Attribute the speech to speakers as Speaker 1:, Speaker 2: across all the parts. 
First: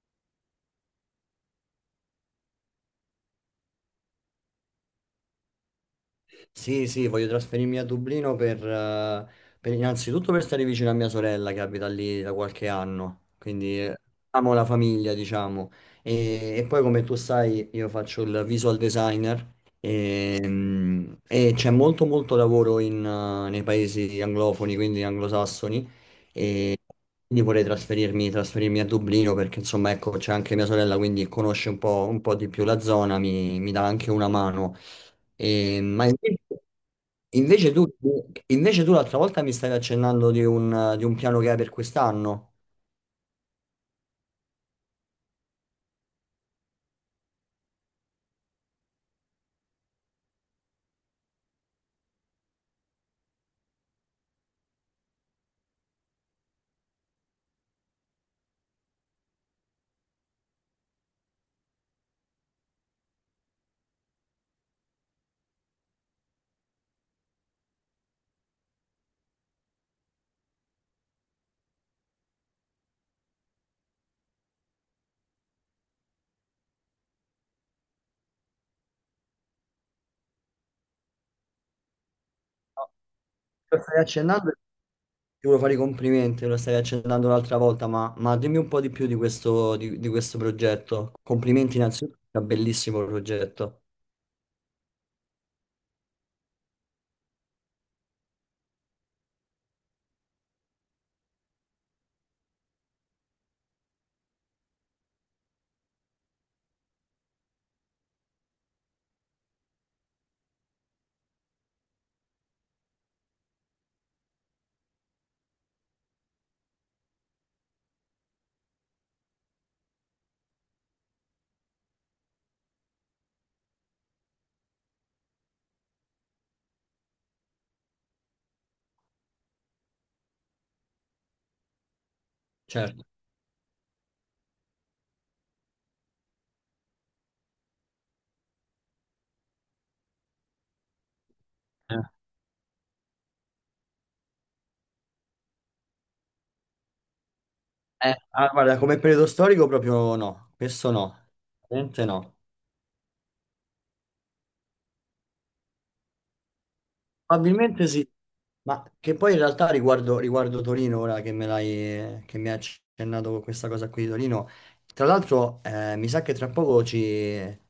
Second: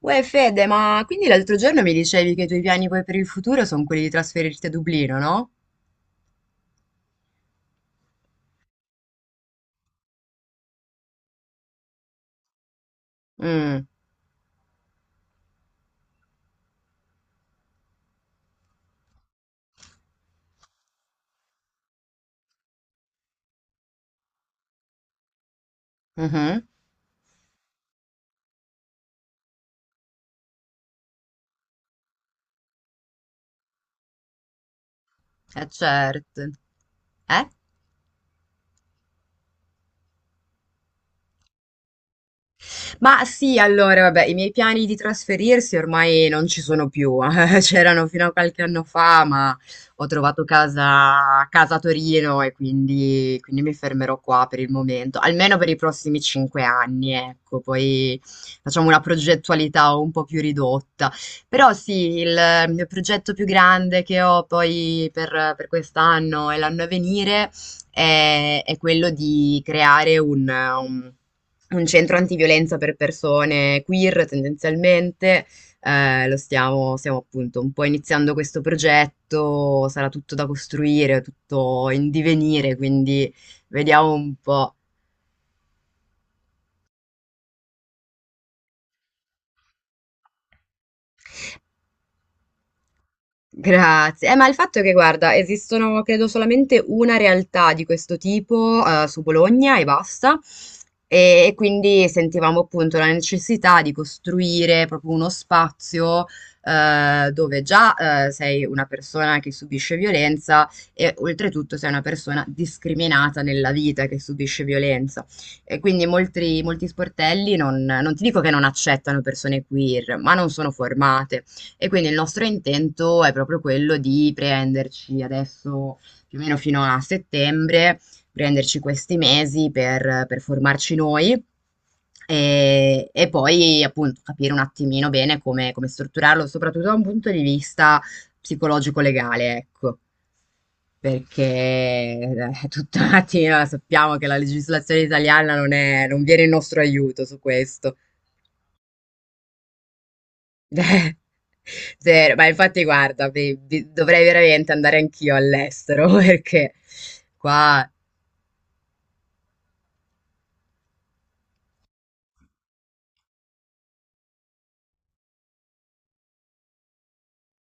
Speaker 1: Uè Fede, ma quindi l'altro giorno mi dicevi che i tuoi piani poi per il futuro sono quelli di trasferirti a Dublino, no?
Speaker 2: Sì, sì, voglio trasferirmi a Dublino per, innanzitutto per stare vicino a mia sorella che abita lì da qualche anno,
Speaker 1: Mm,
Speaker 2: amo la famiglia, diciamo. E poi come tu sai, io faccio il visual designer e, e c'è molto molto lavoro in nei paesi anglofoni, quindi anglosassoni,
Speaker 1: mhm,
Speaker 2: e quindi vorrei trasferirmi a Dublino perché insomma ecco c'è anche mia sorella, quindi conosce un po' di più la zona, mi dà anche una mano.
Speaker 1: eh
Speaker 2: E- ma invece,
Speaker 1: certo. Eh?
Speaker 2: invece tu, invece tu l'altra volta mi stavi accennando di un piano che hai per quest'anno.
Speaker 1: Ma sì, allora, vabbè, i miei piani di trasferirsi ormai non ci sono più. C'erano fino a qualche anno fa, ma ho trovato casa a Torino e quindi mi fermerò qua per il momento, almeno per i prossimi 5 anni, ecco. Poi facciamo una progettualità un po' più ridotta. Però sì, il mio progetto più grande che ho poi per quest'anno e l'anno a venire è quello di creare un centro antiviolenza per persone queer tendenzialmente. Lo stiamo appunto un po' iniziando questo progetto, sarà tutto da costruire, tutto in divenire,
Speaker 2: No,
Speaker 1: quindi
Speaker 2: lo stavi
Speaker 1: vediamo un
Speaker 2: accennando, e
Speaker 1: po'.
Speaker 2: ti volevo fare i complimenti, lo stavi accennando l'altra volta, ma dimmi un po' di più di questo, di questo progetto. Complimenti innanzitutto, è un bellissimo progetto.
Speaker 1: Grazie. Ma il fatto è che, guarda, esistono credo solamente una realtà di questo tipo, su Bologna e basta. E quindi sentivamo appunto la necessità di costruire proprio uno spazio, dove già, sei una persona che subisce violenza e oltretutto sei una persona discriminata nella vita che subisce violenza. E quindi molti sportelli non ti dico che non accettano persone queer, ma non sono formate. E quindi il nostro intento è proprio quello di prenderci adesso più o meno fino a settembre, prenderci questi mesi per formarci noi.
Speaker 2: Certo.
Speaker 1: E poi appunto capire un attimino bene come strutturarlo, soprattutto da un punto di vista psicologico-legale, ecco perché tutta la mattina sappiamo che la legislazione italiana non viene in nostro aiuto su questo.
Speaker 2: Guarda, come periodo storico proprio no, questo no, veramente
Speaker 1: Vero,
Speaker 2: no.
Speaker 1: ma infatti guarda, dovrei veramente andare anch'io all'estero perché
Speaker 2: Probabilmente
Speaker 1: qua.
Speaker 2: sì. Ma che poi in realtà riguardo Torino, ora che che mi hai accennato con questa cosa qui di Torino, tra l'altro mi sa che tra poco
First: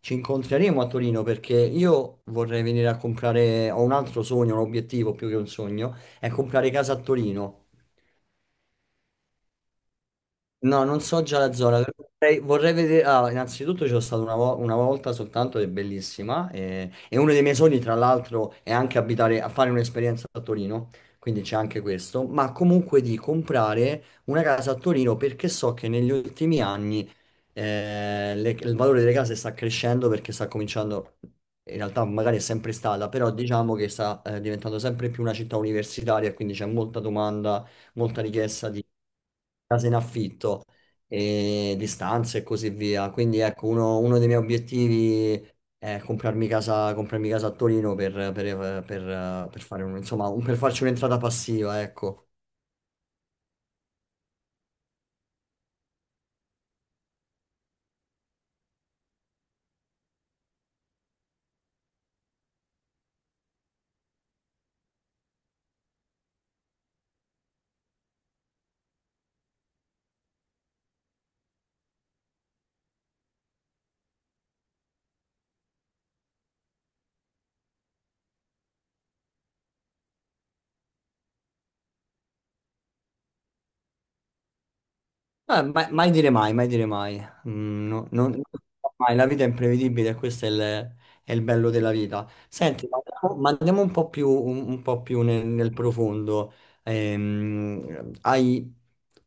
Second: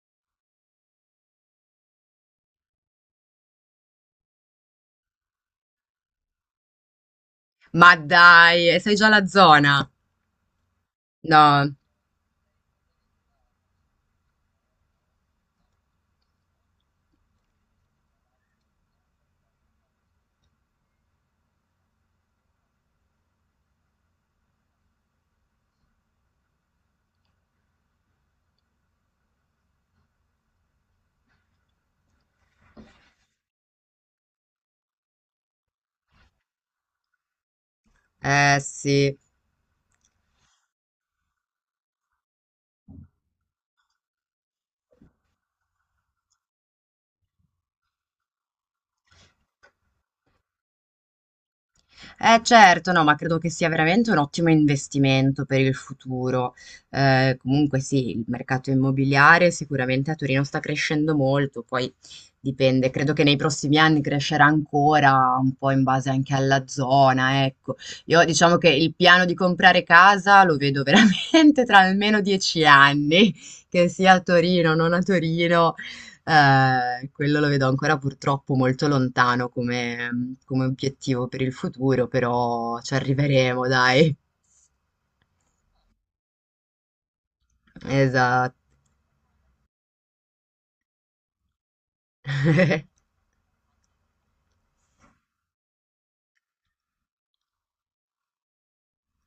Speaker 2: ci incontreremo a Torino perché io vorrei venire a comprare, ho un altro sogno, un obiettivo più che un sogno, è comprare casa a Torino.
Speaker 1: Ma dai, sei già alla zona?
Speaker 2: No, non so già la
Speaker 1: No,
Speaker 2: zona, però vorrei vedere. Innanzitutto c'è stato una volta soltanto ed è bellissima e uno dei miei sogni, tra l'altro, è anche abitare, a fare un'esperienza a Torino, quindi c'è anche questo, ma comunque di comprare una casa a Torino perché so che negli ultimi anni il valore delle case sta crescendo perché sta cominciando, in realtà magari è sempre stata, però diciamo che sta diventando sempre più una città universitaria, quindi c'è molta domanda, molta
Speaker 1: eh
Speaker 2: richiesta
Speaker 1: sì.
Speaker 2: case in affitto e di stanze e così via. Quindi ecco, uno dei miei obiettivi è comprarmi casa a Torino per fare per farci un'entrata passiva, ecco.
Speaker 1: Eh certo, no, ma credo che sia veramente un ottimo investimento per il futuro. Comunque sì, il mercato immobiliare sicuramente a Torino sta crescendo molto, poi dipende, credo che nei prossimi anni crescerà ancora un po' in base anche alla zona, ecco. Io diciamo che il piano di comprare casa lo vedo veramente tra almeno 10 anni, che sia a Torino o non a Torino, quello lo vedo ancora purtroppo molto lontano come obiettivo per il futuro, però ci arriveremo, dai.
Speaker 2: Mai dire mai, mai dire mai. Non
Speaker 1: Esatto.
Speaker 2: si sa mai, la vita è imprevedibile e questo è è il bello della vita. Senti, ma andiamo un po' più nel profondo. Hai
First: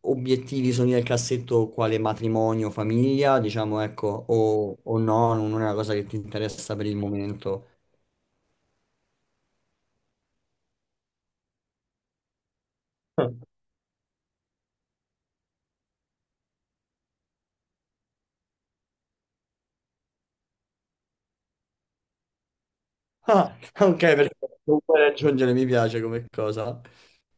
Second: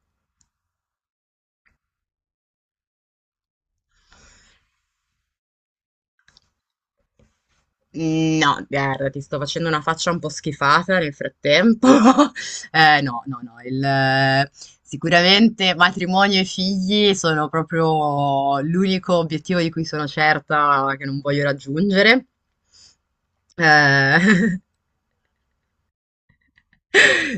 Speaker 2: obiettivi, sogni nel cassetto, quale matrimonio, famiglia, diciamo, ecco, o no, non è una cosa che ti interessa per il momento.
Speaker 1: No, guarda, ti sto facendo una faccia un po' schifata nel frattempo. No, no, no, sicuramente matrimonio e figli sono proprio l'unico obiettivo di cui sono certa che non voglio raggiungere.
Speaker 2: Ah, ok,
Speaker 1: Eh,
Speaker 2: perché non puoi raggiungere, mi piace come cosa.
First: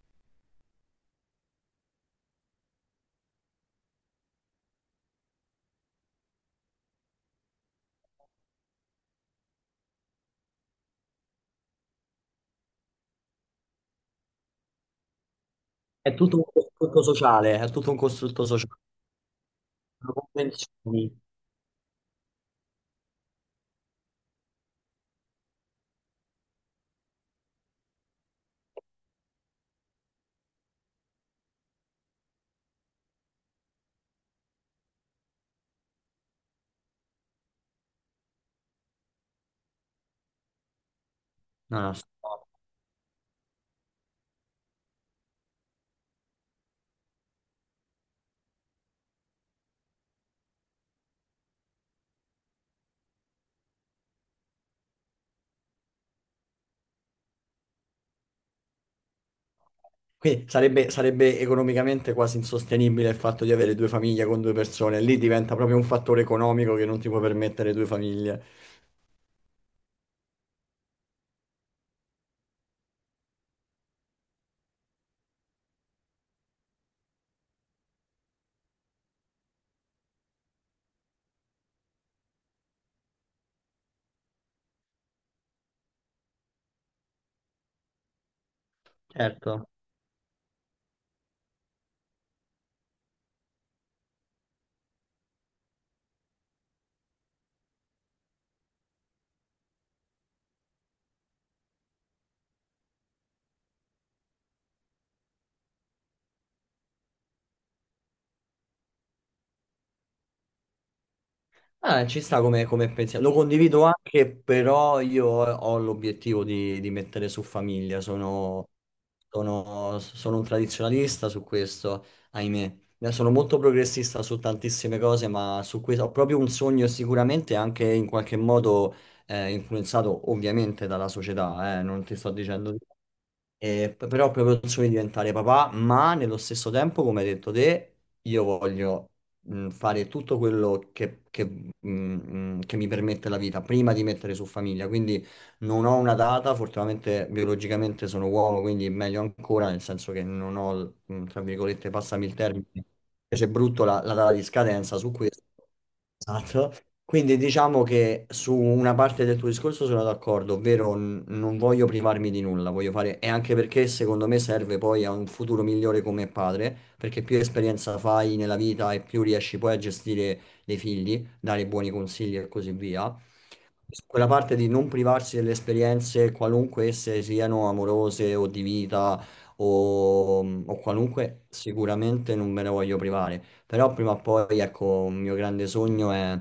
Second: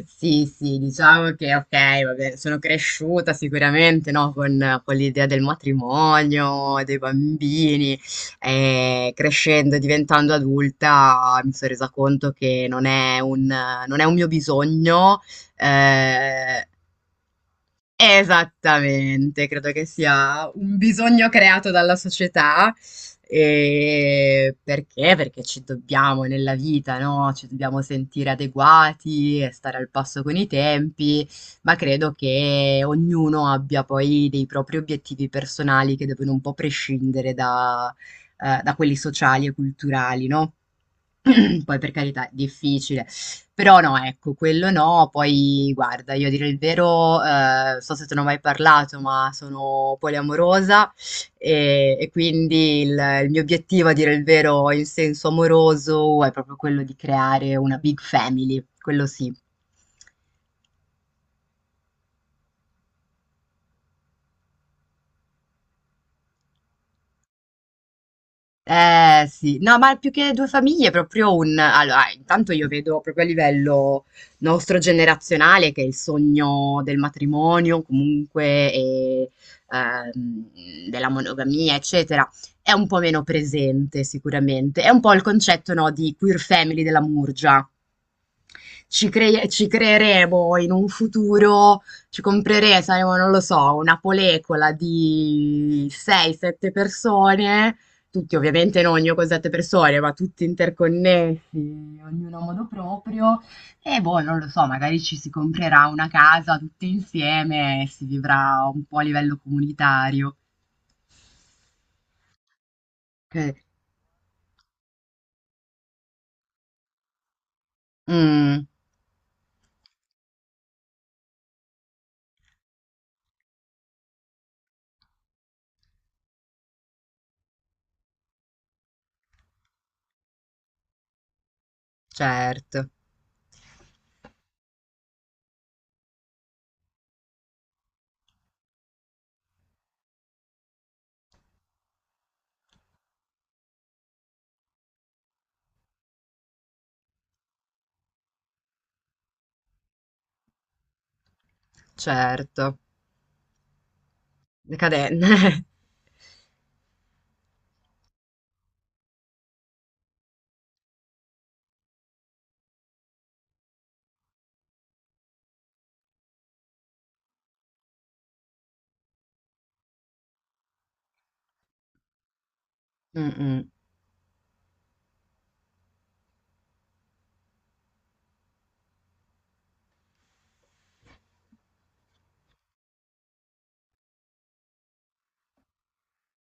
Speaker 1: Sì, sì, diciamo che ok, vabbè, sono cresciuta sicuramente, no, con l'idea del matrimonio, dei bambini, e crescendo e diventando adulta mi sono resa conto che non è un mio bisogno.
Speaker 2: È tutto un
Speaker 1: eh,
Speaker 2: costrutto sociale, è tutto un costrutto sociale.
Speaker 1: Esattamente, credo che
Speaker 2: Lo
Speaker 1: sia un
Speaker 2: convenzioni.
Speaker 1: bisogno creato dalla società. Perché? Perché ci dobbiamo nella vita, no, ci dobbiamo sentire adeguati e stare al passo con i tempi, ma credo che ognuno abbia poi dei propri obiettivi personali che devono un po' prescindere da, da quelli sociali e culturali, no? Poi
Speaker 2: No,
Speaker 1: per
Speaker 2: no, sto-
Speaker 1: carità, è difficile. Però no, ecco, quello no. Poi guarda, io a dire il vero, so se te ne ho mai parlato, ma sono poliamorosa e quindi il mio obiettivo a dire il vero in senso amoroso è proprio quello di creare una big family, quello sì.
Speaker 2: Qui sarebbe, sarebbe economicamente quasi insostenibile il fatto di avere due famiglie con due persone. Lì diventa proprio un fattore economico che non ti può permettere due famiglie.
Speaker 1: Eh sì, no, ma più che due famiglie, è proprio un. Allora, intanto io vedo proprio a livello nostro generazionale che il sogno del matrimonio, comunque, e, della monogamia, eccetera, è un po' meno presente sicuramente. È un po' il concetto, no, di queer family della Murgia. Ci
Speaker 2: Certo.
Speaker 1: creeremo in un futuro, ci compreremo, saremo, non lo so, una polecola di 6-7 persone, tutti ovviamente non io con 7 persone, ma tutti interconnessi, ognuno a modo proprio, e boh, non lo so, magari ci si comprerà una casa tutti insieme e si vivrà un po' a livello comunitario.
Speaker 2: Ah, ci sta come, come pensiero. Lo
Speaker 1: Che-
Speaker 2: condivido anche, però io ho l'obiettivo di mettere su famiglia.
Speaker 1: Mm,
Speaker 2: Sono un tradizionalista su questo, ahimè. Sono molto progressista su tantissime cose, ma su questo ho proprio un sogno e sicuramente anche in qualche modo influenzato ovviamente dalla società, non ti sto dicendo di
Speaker 1: certo,
Speaker 2: no. Però ho proprio il sogno di diventare papà, ma nello stesso tempo, come hai detto te, io voglio fare tutto quello che mi permette la vita prima di mettere su famiglia. Quindi non ho una data, fortunatamente biologicamente sono uomo, quindi meglio ancora, nel senso che non ho, tra virgolette, passami il termine,
Speaker 1: certo,
Speaker 2: c'è brutto la data di scadenza su
Speaker 1: decadente.
Speaker 2: questo. Esatto. Quindi diciamo che su una parte del tuo discorso sono d'accordo, ovvero non voglio privarmi di nulla, voglio fare, e anche perché secondo me serve poi a un futuro migliore come padre, perché più esperienza fai nella vita e più riesci poi a gestire dei figli, dare buoni consigli e così via
Speaker 1: Mm, mm.
Speaker 2: quella parte di non privarsi delle esperienze, qualunque esse siano amorose o di vita o, o qualunque, sicuramente non me ne voglio privare. Però prima o poi, ecco, un mio grande sogno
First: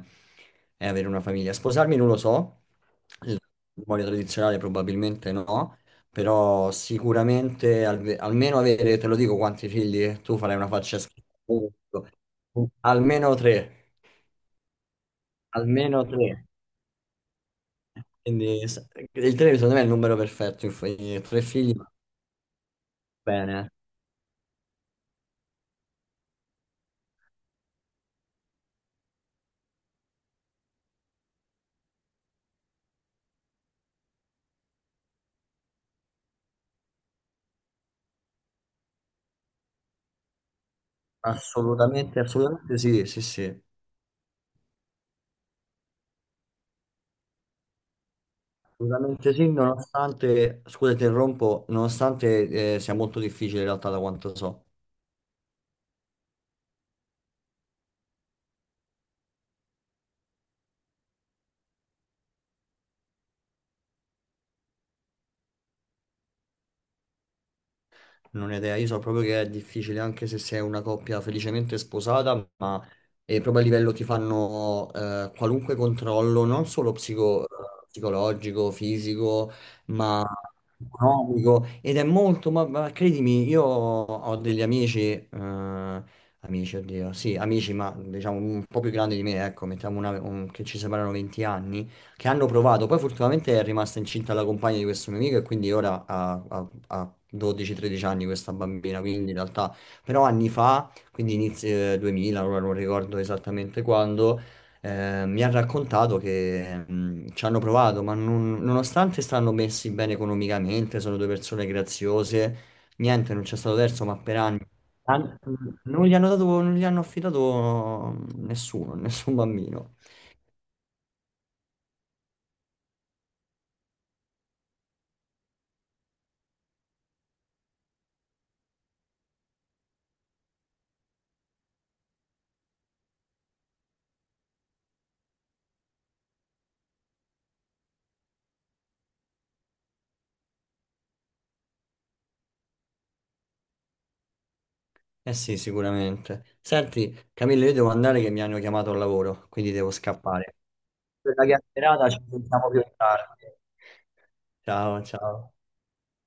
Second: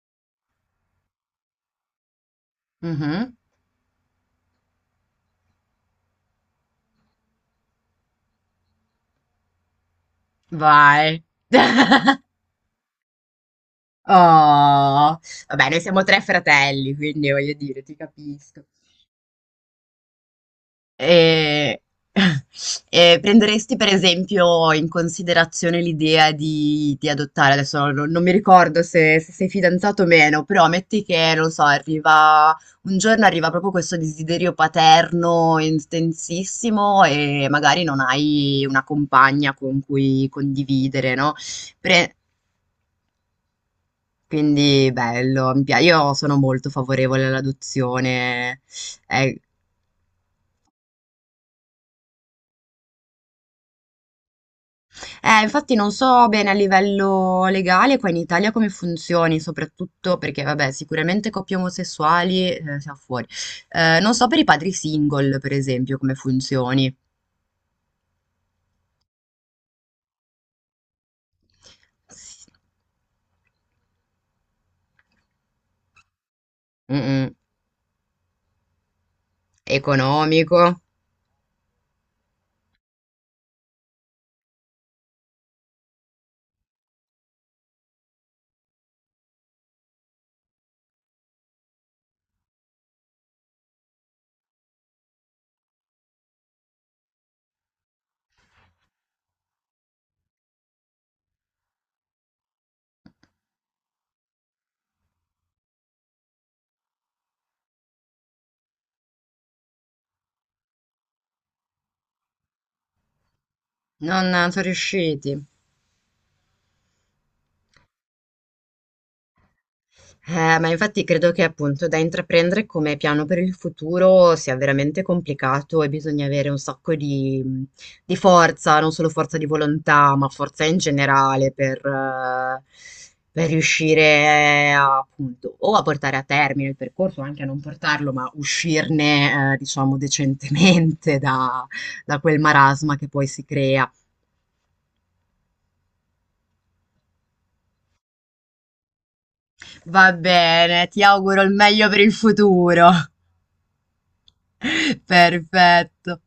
Speaker 2: è avere una famiglia. Sposarmi non lo so,
Speaker 1: Mhm.
Speaker 2: il matrimonio tradizionale probabilmente no, però sicuramente almeno avere, te lo dico quanti figli, tu farai una faccia
Speaker 1: Vai.
Speaker 2: schifosa. Almeno tre,
Speaker 1: Oh, vabbè, noi siamo
Speaker 2: almeno
Speaker 1: tre
Speaker 2: tre.
Speaker 1: fratelli, quindi voglio dire, ti capisco.
Speaker 2: Quindi s- il 3 secondo me è il numero perfetto, tre figli
Speaker 1: E,
Speaker 2: va
Speaker 1: e
Speaker 2: bene, eh.
Speaker 1: prenderesti per esempio in considerazione l'idea di adottare, adesso non mi ricordo se sei fidanzato o meno, però metti che, non so, arriva un giorno arriva proprio questo desiderio paterno intensissimo e magari non hai una compagna con cui condividere, no? Pre-
Speaker 2: Assolutamente, assolutamente sì,
Speaker 1: Quindi bello, io sono molto favorevole all'adozione.
Speaker 2: assolutamente
Speaker 1: Eh,
Speaker 2: sì, nonostante, scusa, ti interrompo, nonostante sia molto difficile in realtà da quanto so.
Speaker 1: infatti non so bene a livello legale qua in Italia come funzioni, soprattutto perché, vabbè, sicuramente coppie omosessuali siamo fuori. Non so per i padri single, per esempio, come funzioni.
Speaker 2: Non ho idea, io so proprio che è difficile anche se sei una coppia felicemente sposata, ma è proprio a livello ti fanno qualunque controllo, non solo
Speaker 1: Mm, mm.
Speaker 2: psicologico, fisico, ma
Speaker 1: Economico.
Speaker 2: economico. Ed è molto, ma credimi, io ho degli amici, amici, oddio, sì, amici, ma diciamo un po' più grandi di me, ecco, che ci separano 20 anni, che hanno provato, poi fortunatamente è rimasta incinta la compagna di questo mio amico e quindi ora ha 12-13 anni questa bambina, quindi in realtà, però anni fa, quindi inizio 2000, ora non ricordo esattamente quando, mi ha raccontato che ci hanno provato, ma nonostante stanno messi bene economicamente, sono due persone graziose, niente, non c'è stato terzo, ma
Speaker 1: Non
Speaker 2: per
Speaker 1: non
Speaker 2: anni,
Speaker 1: sono
Speaker 2: an-
Speaker 1: riusciti.
Speaker 2: non gli hanno dato, non gli hanno affidato nessuno, nessun bambino.
Speaker 1: Ma infatti credo che appunto da intraprendere come piano per il futuro sia veramente complicato e bisogna avere un sacco di forza, non solo forza di volontà, ma forza in generale per riuscire a, appunto o a portare a termine il percorso, o anche a non portarlo, ma uscirne, diciamo, decentemente da quel marasma che poi si crea.
Speaker 2: Eh sì, sicuramente. Senti, Camillo, io devo andare che mi hanno chiamato al lavoro, quindi devo
Speaker 1: Va
Speaker 2: scappare.
Speaker 1: bene, ti
Speaker 2: Per
Speaker 1: auguro
Speaker 2: la
Speaker 1: il meglio per
Speaker 2: chiacchierata,
Speaker 1: il
Speaker 2: ci sentiamo più
Speaker 1: futuro.
Speaker 2: tardi. Ciao, ciao.
Speaker 1: Perfetto.